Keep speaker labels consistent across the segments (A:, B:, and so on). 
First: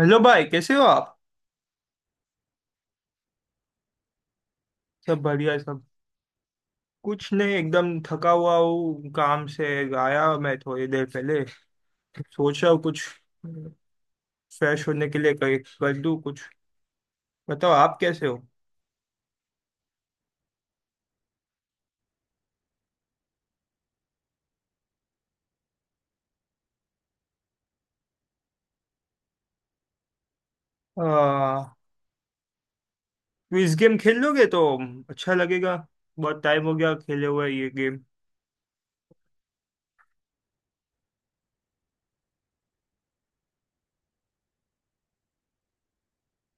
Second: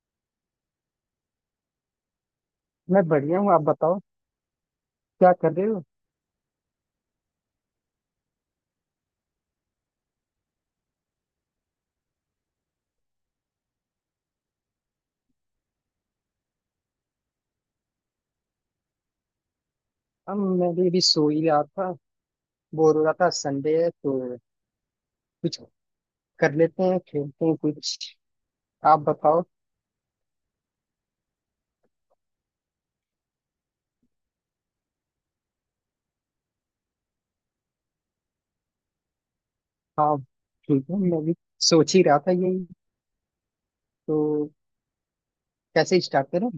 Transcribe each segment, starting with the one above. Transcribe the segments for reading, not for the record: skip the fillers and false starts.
A: Hello भाई, कैसे हो आप?
B: मैं बढ़िया हूँ। आप बताओ,
A: सब
B: क्या कर
A: बढ़िया,
B: रहे हो?
A: सब। कुछ नहीं, एकदम थका हुआ हूँ काम से। आया मैं थोड़ी देर पहले। सोच रहा हूँ कुछ फ्रेश होने के लिए कर दूँ कुछ। बताओ, आप कैसे हो?
B: हम मैं भी अभी सो ही रहा था। बोर हो रहा था, संडे है तो कुछ कर लेते हैं, खेलते हैं कुछ। आप बताओ।
A: आ, क्विज गेम खेल लोगे तो अच्छा लगेगा। बहुत टाइम हो गया खेले हुए ये गेम।
B: हाँ, ठीक है, मैं भी सोच ही रहा था यही। तो कैसे स्टार्ट करें?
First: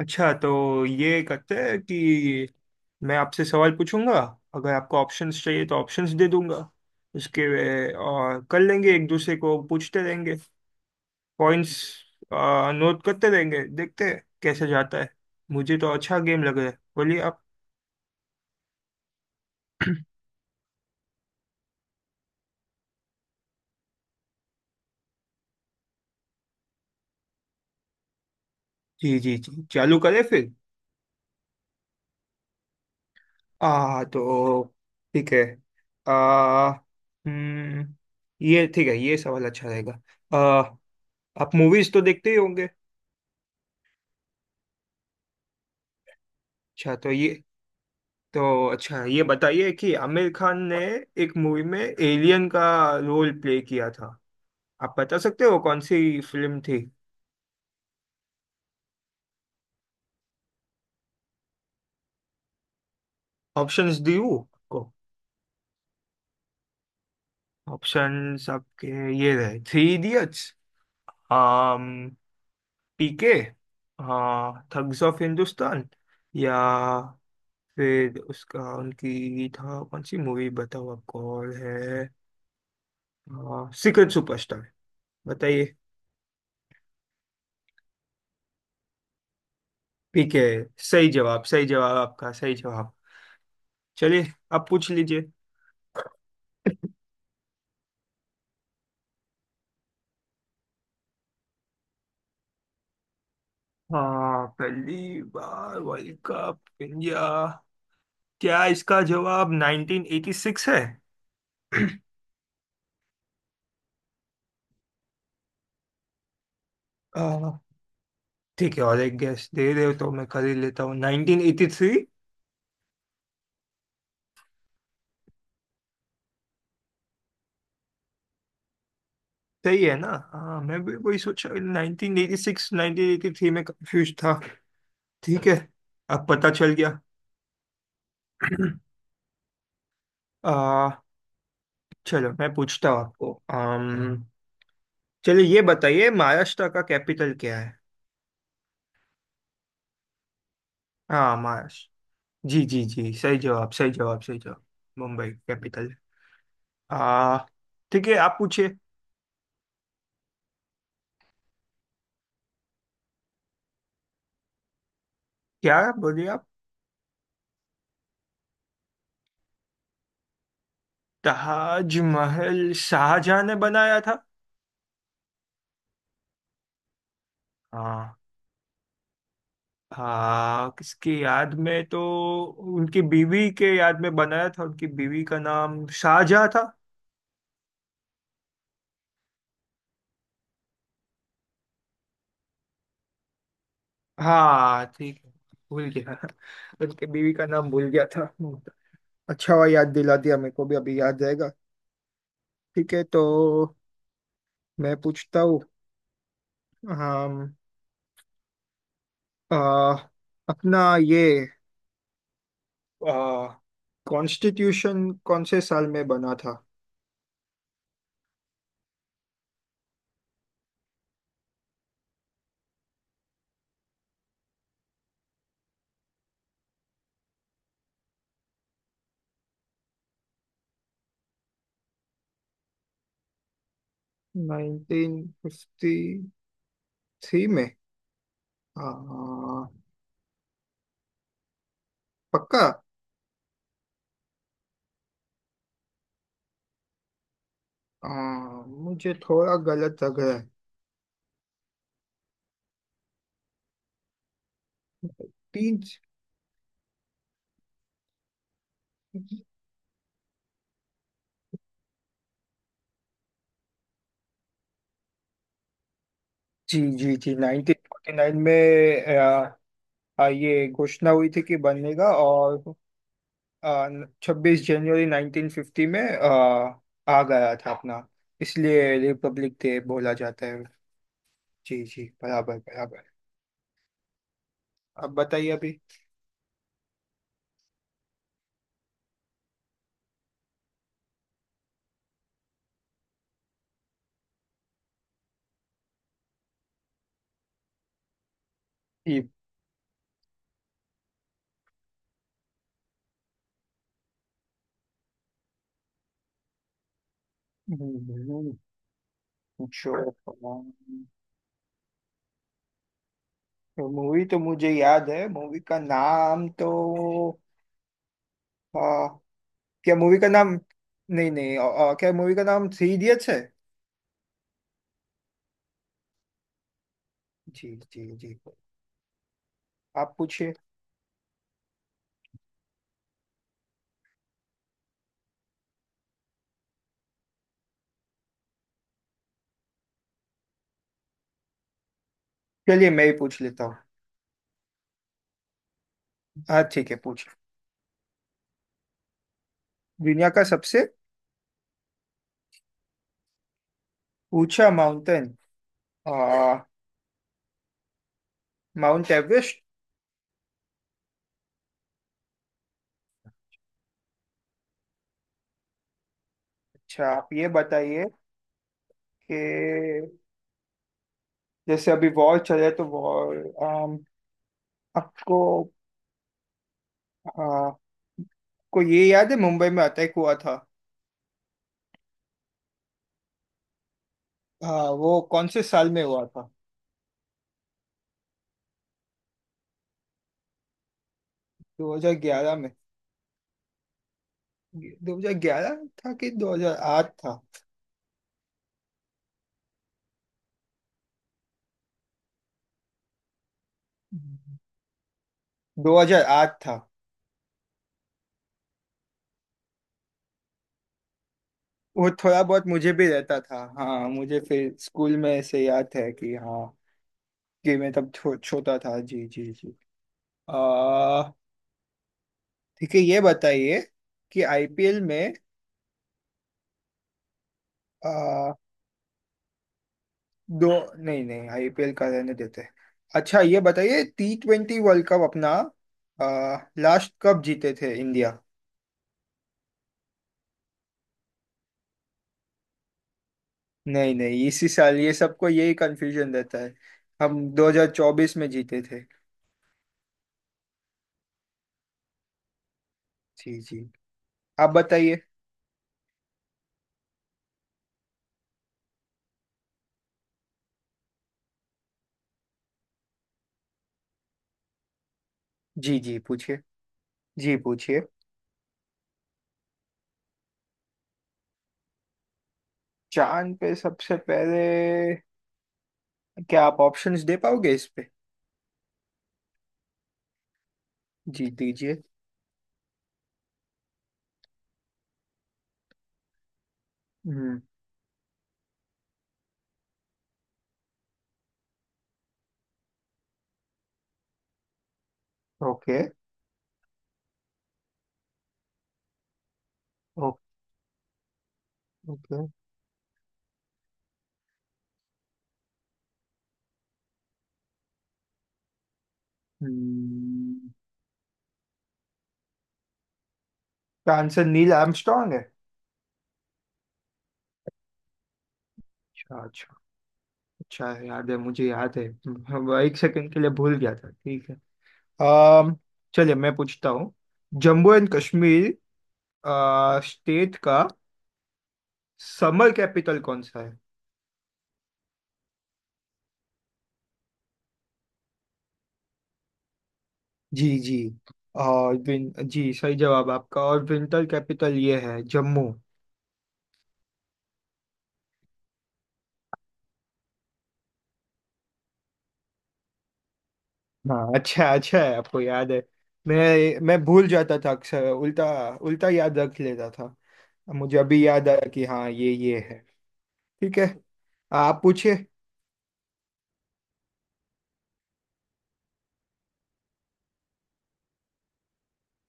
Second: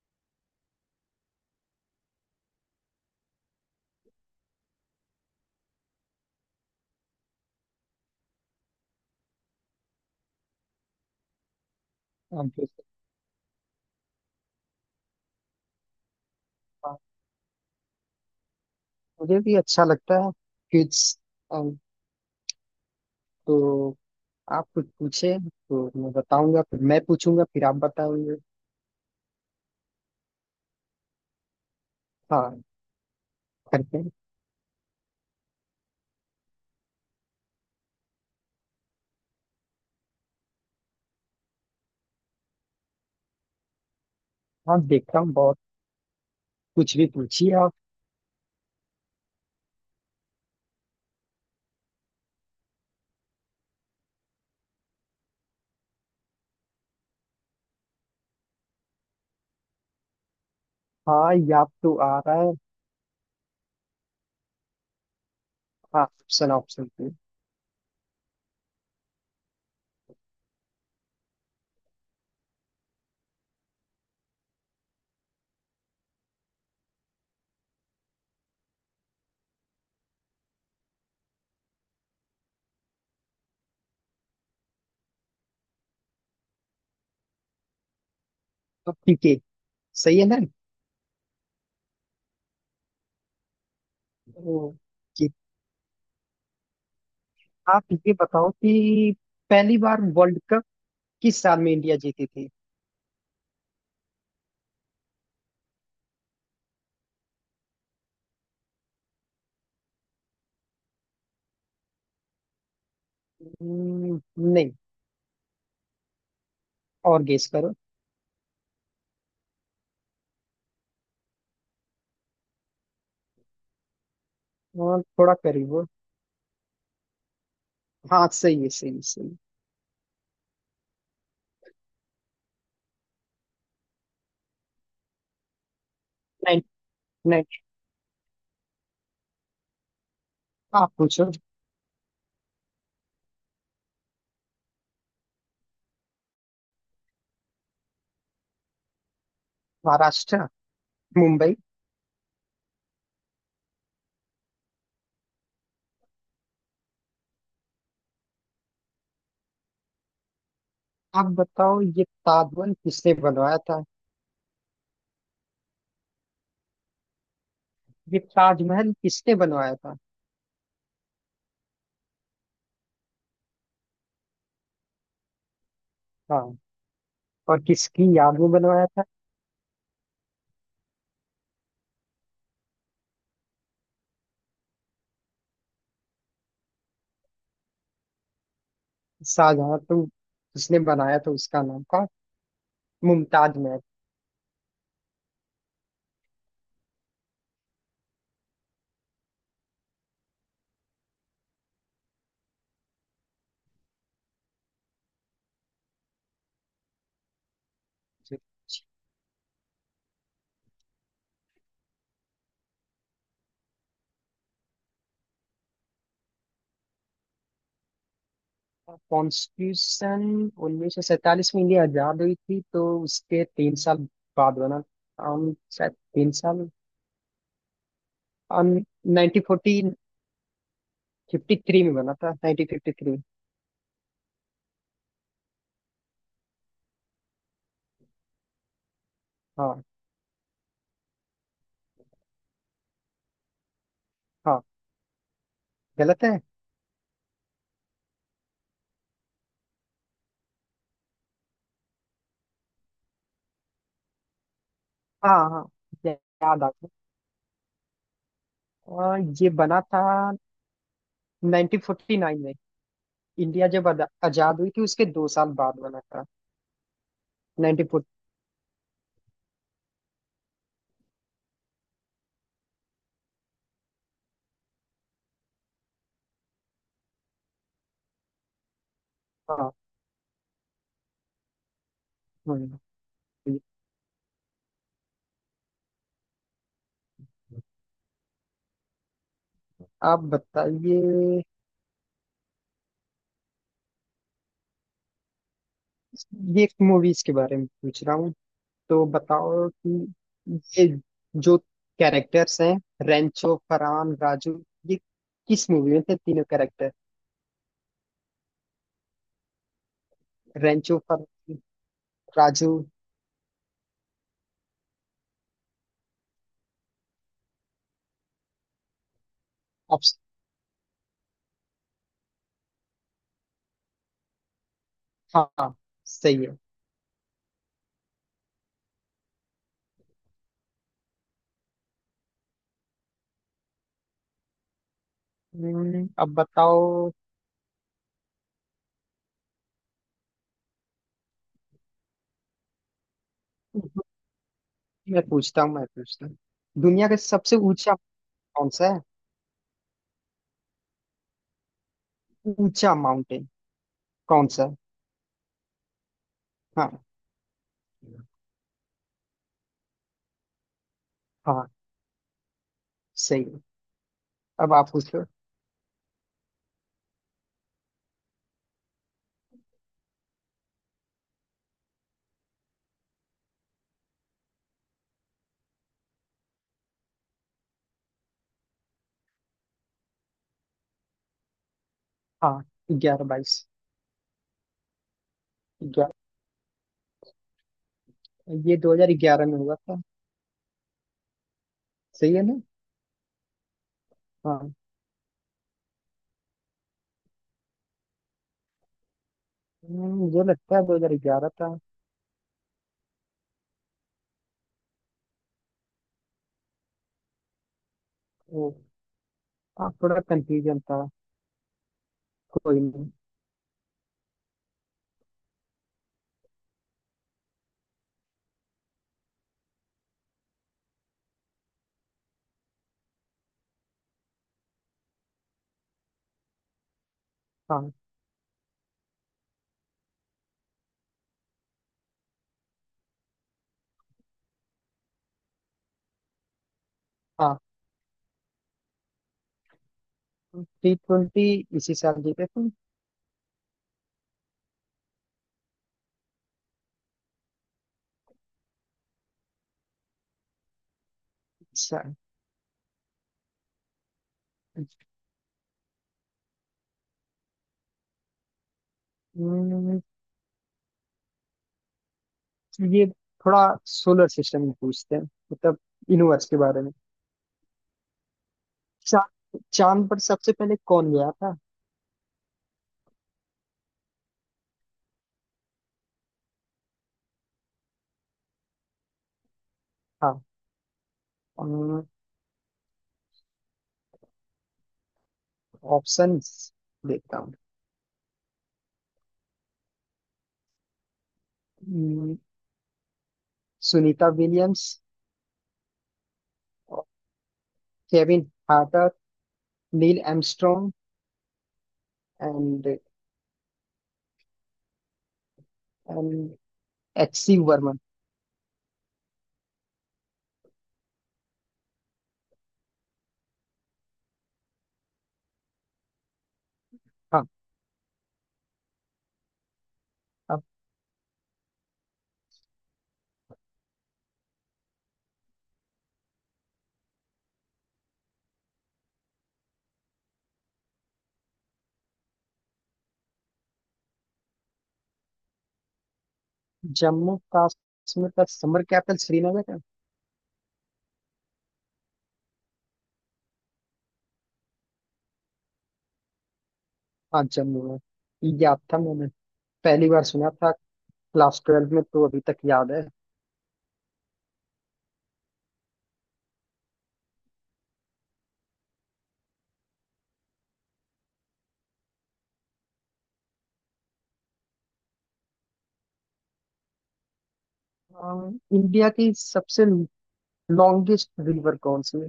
A: अच्छा, तो ये करते हैं कि मैं आपसे सवाल पूछूंगा। अगर आपको ऑप्शंस चाहिए तो ऑप्शंस दे दूंगा। उसके और कर लेंगे, एक दूसरे को पूछते रहेंगे, पॉइंट्स
B: हम फिर से-
A: नोट करते रहेंगे, देखते हैं कैसे जाता है। मुझे तो अच्छा गेम लग रहा है,
B: हाँ,
A: बोलिए आप।
B: मुझे भी अच्छा लगता है। कुछ अम, तो आप कुछ पूछे तो मैं बताऊंगा, फिर मैं पूछूंगा फिर आप बताओगे।
A: जी जी जी, चालू करें फिर।
B: हाँ, करते
A: आ
B: हैं।
A: तो ठीक है। आ हम्म ये ठीक है, ये सवाल अच्छा रहेगा। आ आप मूवीज तो देखते ही होंगे।
B: हाँ, देखता हूँ बहुत।
A: अच्छा,
B: कुछ भी
A: तो ये।
B: पूछिए आप।
A: तो अच्छा, ये बताइए कि आमिर खान ने एक मूवी में एलियन का रोल प्ले किया था। आप बता सकते हो कौन सी फिल्म थी?
B: हाँ, या तो आ रहा है।
A: ऑप्शंस दी हूँ आपको।
B: हाँ, ऑप्शन ऑप्शन।
A: ऑप्शंस आपके ये रहे, थ्री इडियट्स, पीके, हाँ, थग्स ऑफ हिंदुस्तान, या फिर उसका उनकी था कौन सी मूवी, बताओ आपको और है सीक्रेट सुपरस्टार। बताइए।
B: तो ठीक है, सही है ना?
A: पीके। सही जवाब, सही जवाब आपका, सही जवाब। चलिए,
B: ओ,
A: आप पूछ
B: कि
A: लीजिए।
B: आप ये बताओ कि पहली बार वर्ल्ड कप किस साल में इंडिया जीती थी।
A: हाँ, पहली बार वर्ल्ड कप इंडिया, क्या इसका जवाब 1986 है?
B: हम्म, नहीं। और गेस
A: आ,
B: करो।
A: ठीक है, और एक गैस दे रहे हो तो मैं कर ही लेता हूँ 1983।
B: और थोड़ा करीब हो। हाँ, सही है सही है, सही है।
A: सही है ना? हाँ, मैं भी वही सोचा, 1986 1983 में कंफ्यूज था। ठीक है, अब पता
B: नहीं,
A: चल गया।
B: नहीं। आप
A: आ,
B: पूछो।
A: चलो मैं पूछता हूँ आपको। चलिए, ये बताइए महाराष्ट्र का कैपिटल क्या है?
B: महाराष्ट्र।
A: हाँ,
B: मुंबई।
A: महाराष्ट्र। जी जी जी, सही जवाब, सही जवाब, सही जवाब। मुंबई कैपिटल। आ ठीक है, आप पूछिए।
B: आप बताओ, ये ताजमहल किसने बनवाया था?
A: क्या बोलिए आप?
B: ये ताजमहल किसने बनवाया था?
A: ताजमहल शाहजहां ने बनाया था।
B: हाँ, और किसकी
A: हाँ।
B: याद में बनवाया था?
A: हाँ, किसकी याद में तो उनकी बीवी के याद में बनाया था, उनकी बीवी का नाम शाहजहा था।
B: शाहजहां तो जिसने बनाया था, उसका नाम था मुमताज महल।
A: हाँ ठीक है, भूल गया। उनकी बीवी का नाम भूल गया था। अच्छा हुआ, याद दिला दिया, मेरे को भी अभी याद रहेगा। ठीक है, तो मैं पूछता हूँ। हम आ, अपना ये कॉन्स्टिट्यूशन कौन से साल में बना था?
B: कॉन्स्टिट्यूशन, 1947 में इंडिया आजाद हुई थी तो उसके 3 साल बाद बना। शायद 3 साल। नाइनटीन फोर्टी फिफ्टी थ्री में बना था, 1953।
A: 1953 में? हाँ,
B: हाँ।
A: पक्का?
B: हाँ, गलत है।
A: हाँ, मुझे थोड़ा गलत लग रहा है।
B: हाँ, हाँ।
A: तीन।
B: या- याद आ गया। और
A: जी
B: ये बना था 1949 में। इंडिया जब आजाद हुई थी उसके 2 साल बाद बना था।
A: जी जी,
B: नाइनटीन फोर्टी।
A: 1949 में। आ, आ, ये घोषणा हुई थी कि बनेगा, और 26 जनवरी 1950 में आ गया था अपना, इसलिए रिपब्लिक
B: हाँ।
A: डे बोला जाता है। जी जी, बराबर
B: हम्म,
A: बराबर। अब बताइए अभी।
B: आप बताइए। ये एक मूवीज के बारे में पूछ रहा हूँ, तो
A: ये।
B: बताओ कि ये जो कैरेक्टर्स हैं, रेंचो फरहान राजू, ये किस मूवी में थे तीनों कैरेक्टर?
A: हम्म, जो
B: रेंचो फर राजू।
A: मूवी तो मुझे याद है, मूवी का नाम तो। क्या
B: अब।
A: मूवी का नाम? नहीं नहीं, क्या मूवी का नाम थ्री इडियट्स है?
B: हाँ, सही है।
A: जी जी जी, आप पूछिए।
B: अब बताओ।
A: चलिए, मैं ही पूछ लेता हूँ।
B: मैं पूछता हूँ, मैं पूछता हूँ।
A: हाँ ठीक है,
B: दुनिया का
A: पूछिए।
B: सबसे ऊंचा कौन सा है?
A: दुनिया का सबसे
B: ऊंचा माउंटेन कौन सा
A: ऊंचा
B: है?
A: माउंटेन। आ,
B: हाँ।
A: Mount Everest.
B: हाँ, सही है। अब आप पूछ लो।
A: अच्छा, आप ये बताइए कि जैसे अभी वॉर चले तो वॉर, आपको, आ, को ये याद है मुंबई में अटैक हुआ था?
B: हाँ, ग्यारह बाईस।
A: वो कौन से साल में हुआ था?
B: ग्यारह, ये 2011 में हुआ था। सही है
A: 2011
B: ना?
A: में?
B: हाँ।
A: 2011 था कि 2008 था?
B: मुझे लगता है 2011 था।
A: 2008 था।
B: वो, हाँ, थोड़ा कंफ्यूजन था।
A: वो थोड़ा बहुत
B: कोई
A: मुझे भी
B: नहीं।
A: रहता था, हाँ मुझे फिर स्कूल में ऐसे याद है कि हाँ कि मैं तब छोटा था। जी जी जी। आ ठीक है, ये बताइए कि आईपीएल में
B: हाँ,
A: आ, दो। नहीं नहीं, आईपीएल का रहने देते हैं। अच्छा, ये बताइए T20 वर्ल्ड कप अपना लास्ट कब
B: हाँ।
A: जीते थे इंडिया?
B: T20 इसी साल जीते थे।
A: नहीं नहीं इसी साल? ये सबको यही कंफ्यूजन रहता है। हम 2024 में जीते थे।
B: सा-
A: जी जी, आप बताइए।
B: हम्म, ये थोड़ा सोलर सिस्टम में पूछते हैं, मतलब
A: जी जी
B: यूनिवर्स के
A: पूछिए।
B: बारे में।
A: जी पूछिए।
B: चा, चांद पर सबसे पहले कौन गया था?
A: चांद पे सबसे पहले? क्या आप ऑप्शंस दे पाओगे इस पे? जी दीजिए।
B: हाँ, ऑप्शंस देखता हूँ।
A: हम्म।
B: हम्म, Sunita Williams,
A: okay.
B: Kevin Harter, Neil
A: okay
B: Armstrong
A: okay.
B: And and H C Verman.
A: Hmm क्या आंसर नील आर्मस्ट्रॉन्ग है?
B: हाँ।
A: अच्छा अच्छा। अच्छा है, याद है, मुझे याद है। हम एक सेकंड के लिए भूल गया था। ठीक है। अम चलिए मैं पूछता हूँ। जम्मू एंड कश्मीर स्टेट का समर कैपिटल कौन सा है?
B: जम्मू कश्मीर का समर कैपिटल श्रीनगर है।
A: जी जी और विन जी, सही जवाब आपका, और विंटर कैपिटल ये है जम्मू।
B: हाँ, जम्मू है, ये याद था मैंने। पहली बार सुना था क्लास 12 में, तो अभी तक याद है।
A: हाँ, अच्छा, अच्छा है आपको याद है। मैं भूल जाता था अक्सर उल्टा, उल्टा याद रख लेता था। मुझे अभी याद आया कि हाँ ये है। ठीक है, आप पूछिए।
B: अ, इंडिया की सबसे लॉन्गेस्ट रिवर कौन सी है?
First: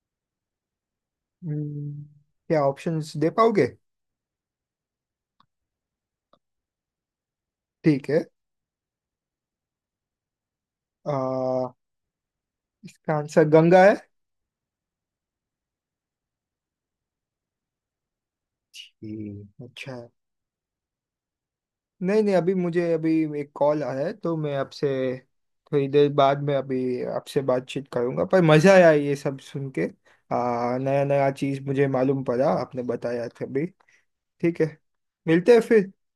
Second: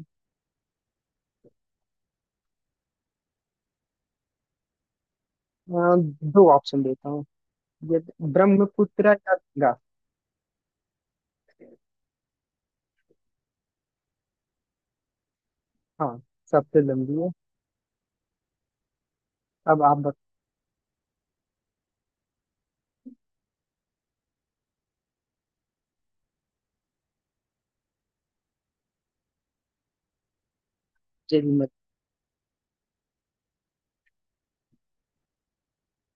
A: हम्म, क्या ऑप्शंस दे पाओगे?
B: अ, दो ऑप्शन देता हूँ। ये
A: ठीक है।
B: ब्रह्मपुत्र या गंगा?
A: आ, इसका आंसर गंगा है।
B: हाँ, सबसे लंबी है।
A: ठीक,
B: अब
A: अच्छा
B: आप
A: है।
B: बत-
A: नहीं नहीं, अभी मुझे अभी एक कॉल आया है, तो मैं आपसे थोड़ी देर बाद में अभी आपसे बातचीत करूंगा, पर मजा आया ये सब सुन के। नया नया
B: मुझे भी
A: चीज
B: मत
A: मुझे मालूम पड़ा, आपने बताया था। ठीक है, मिलते हैं फिर।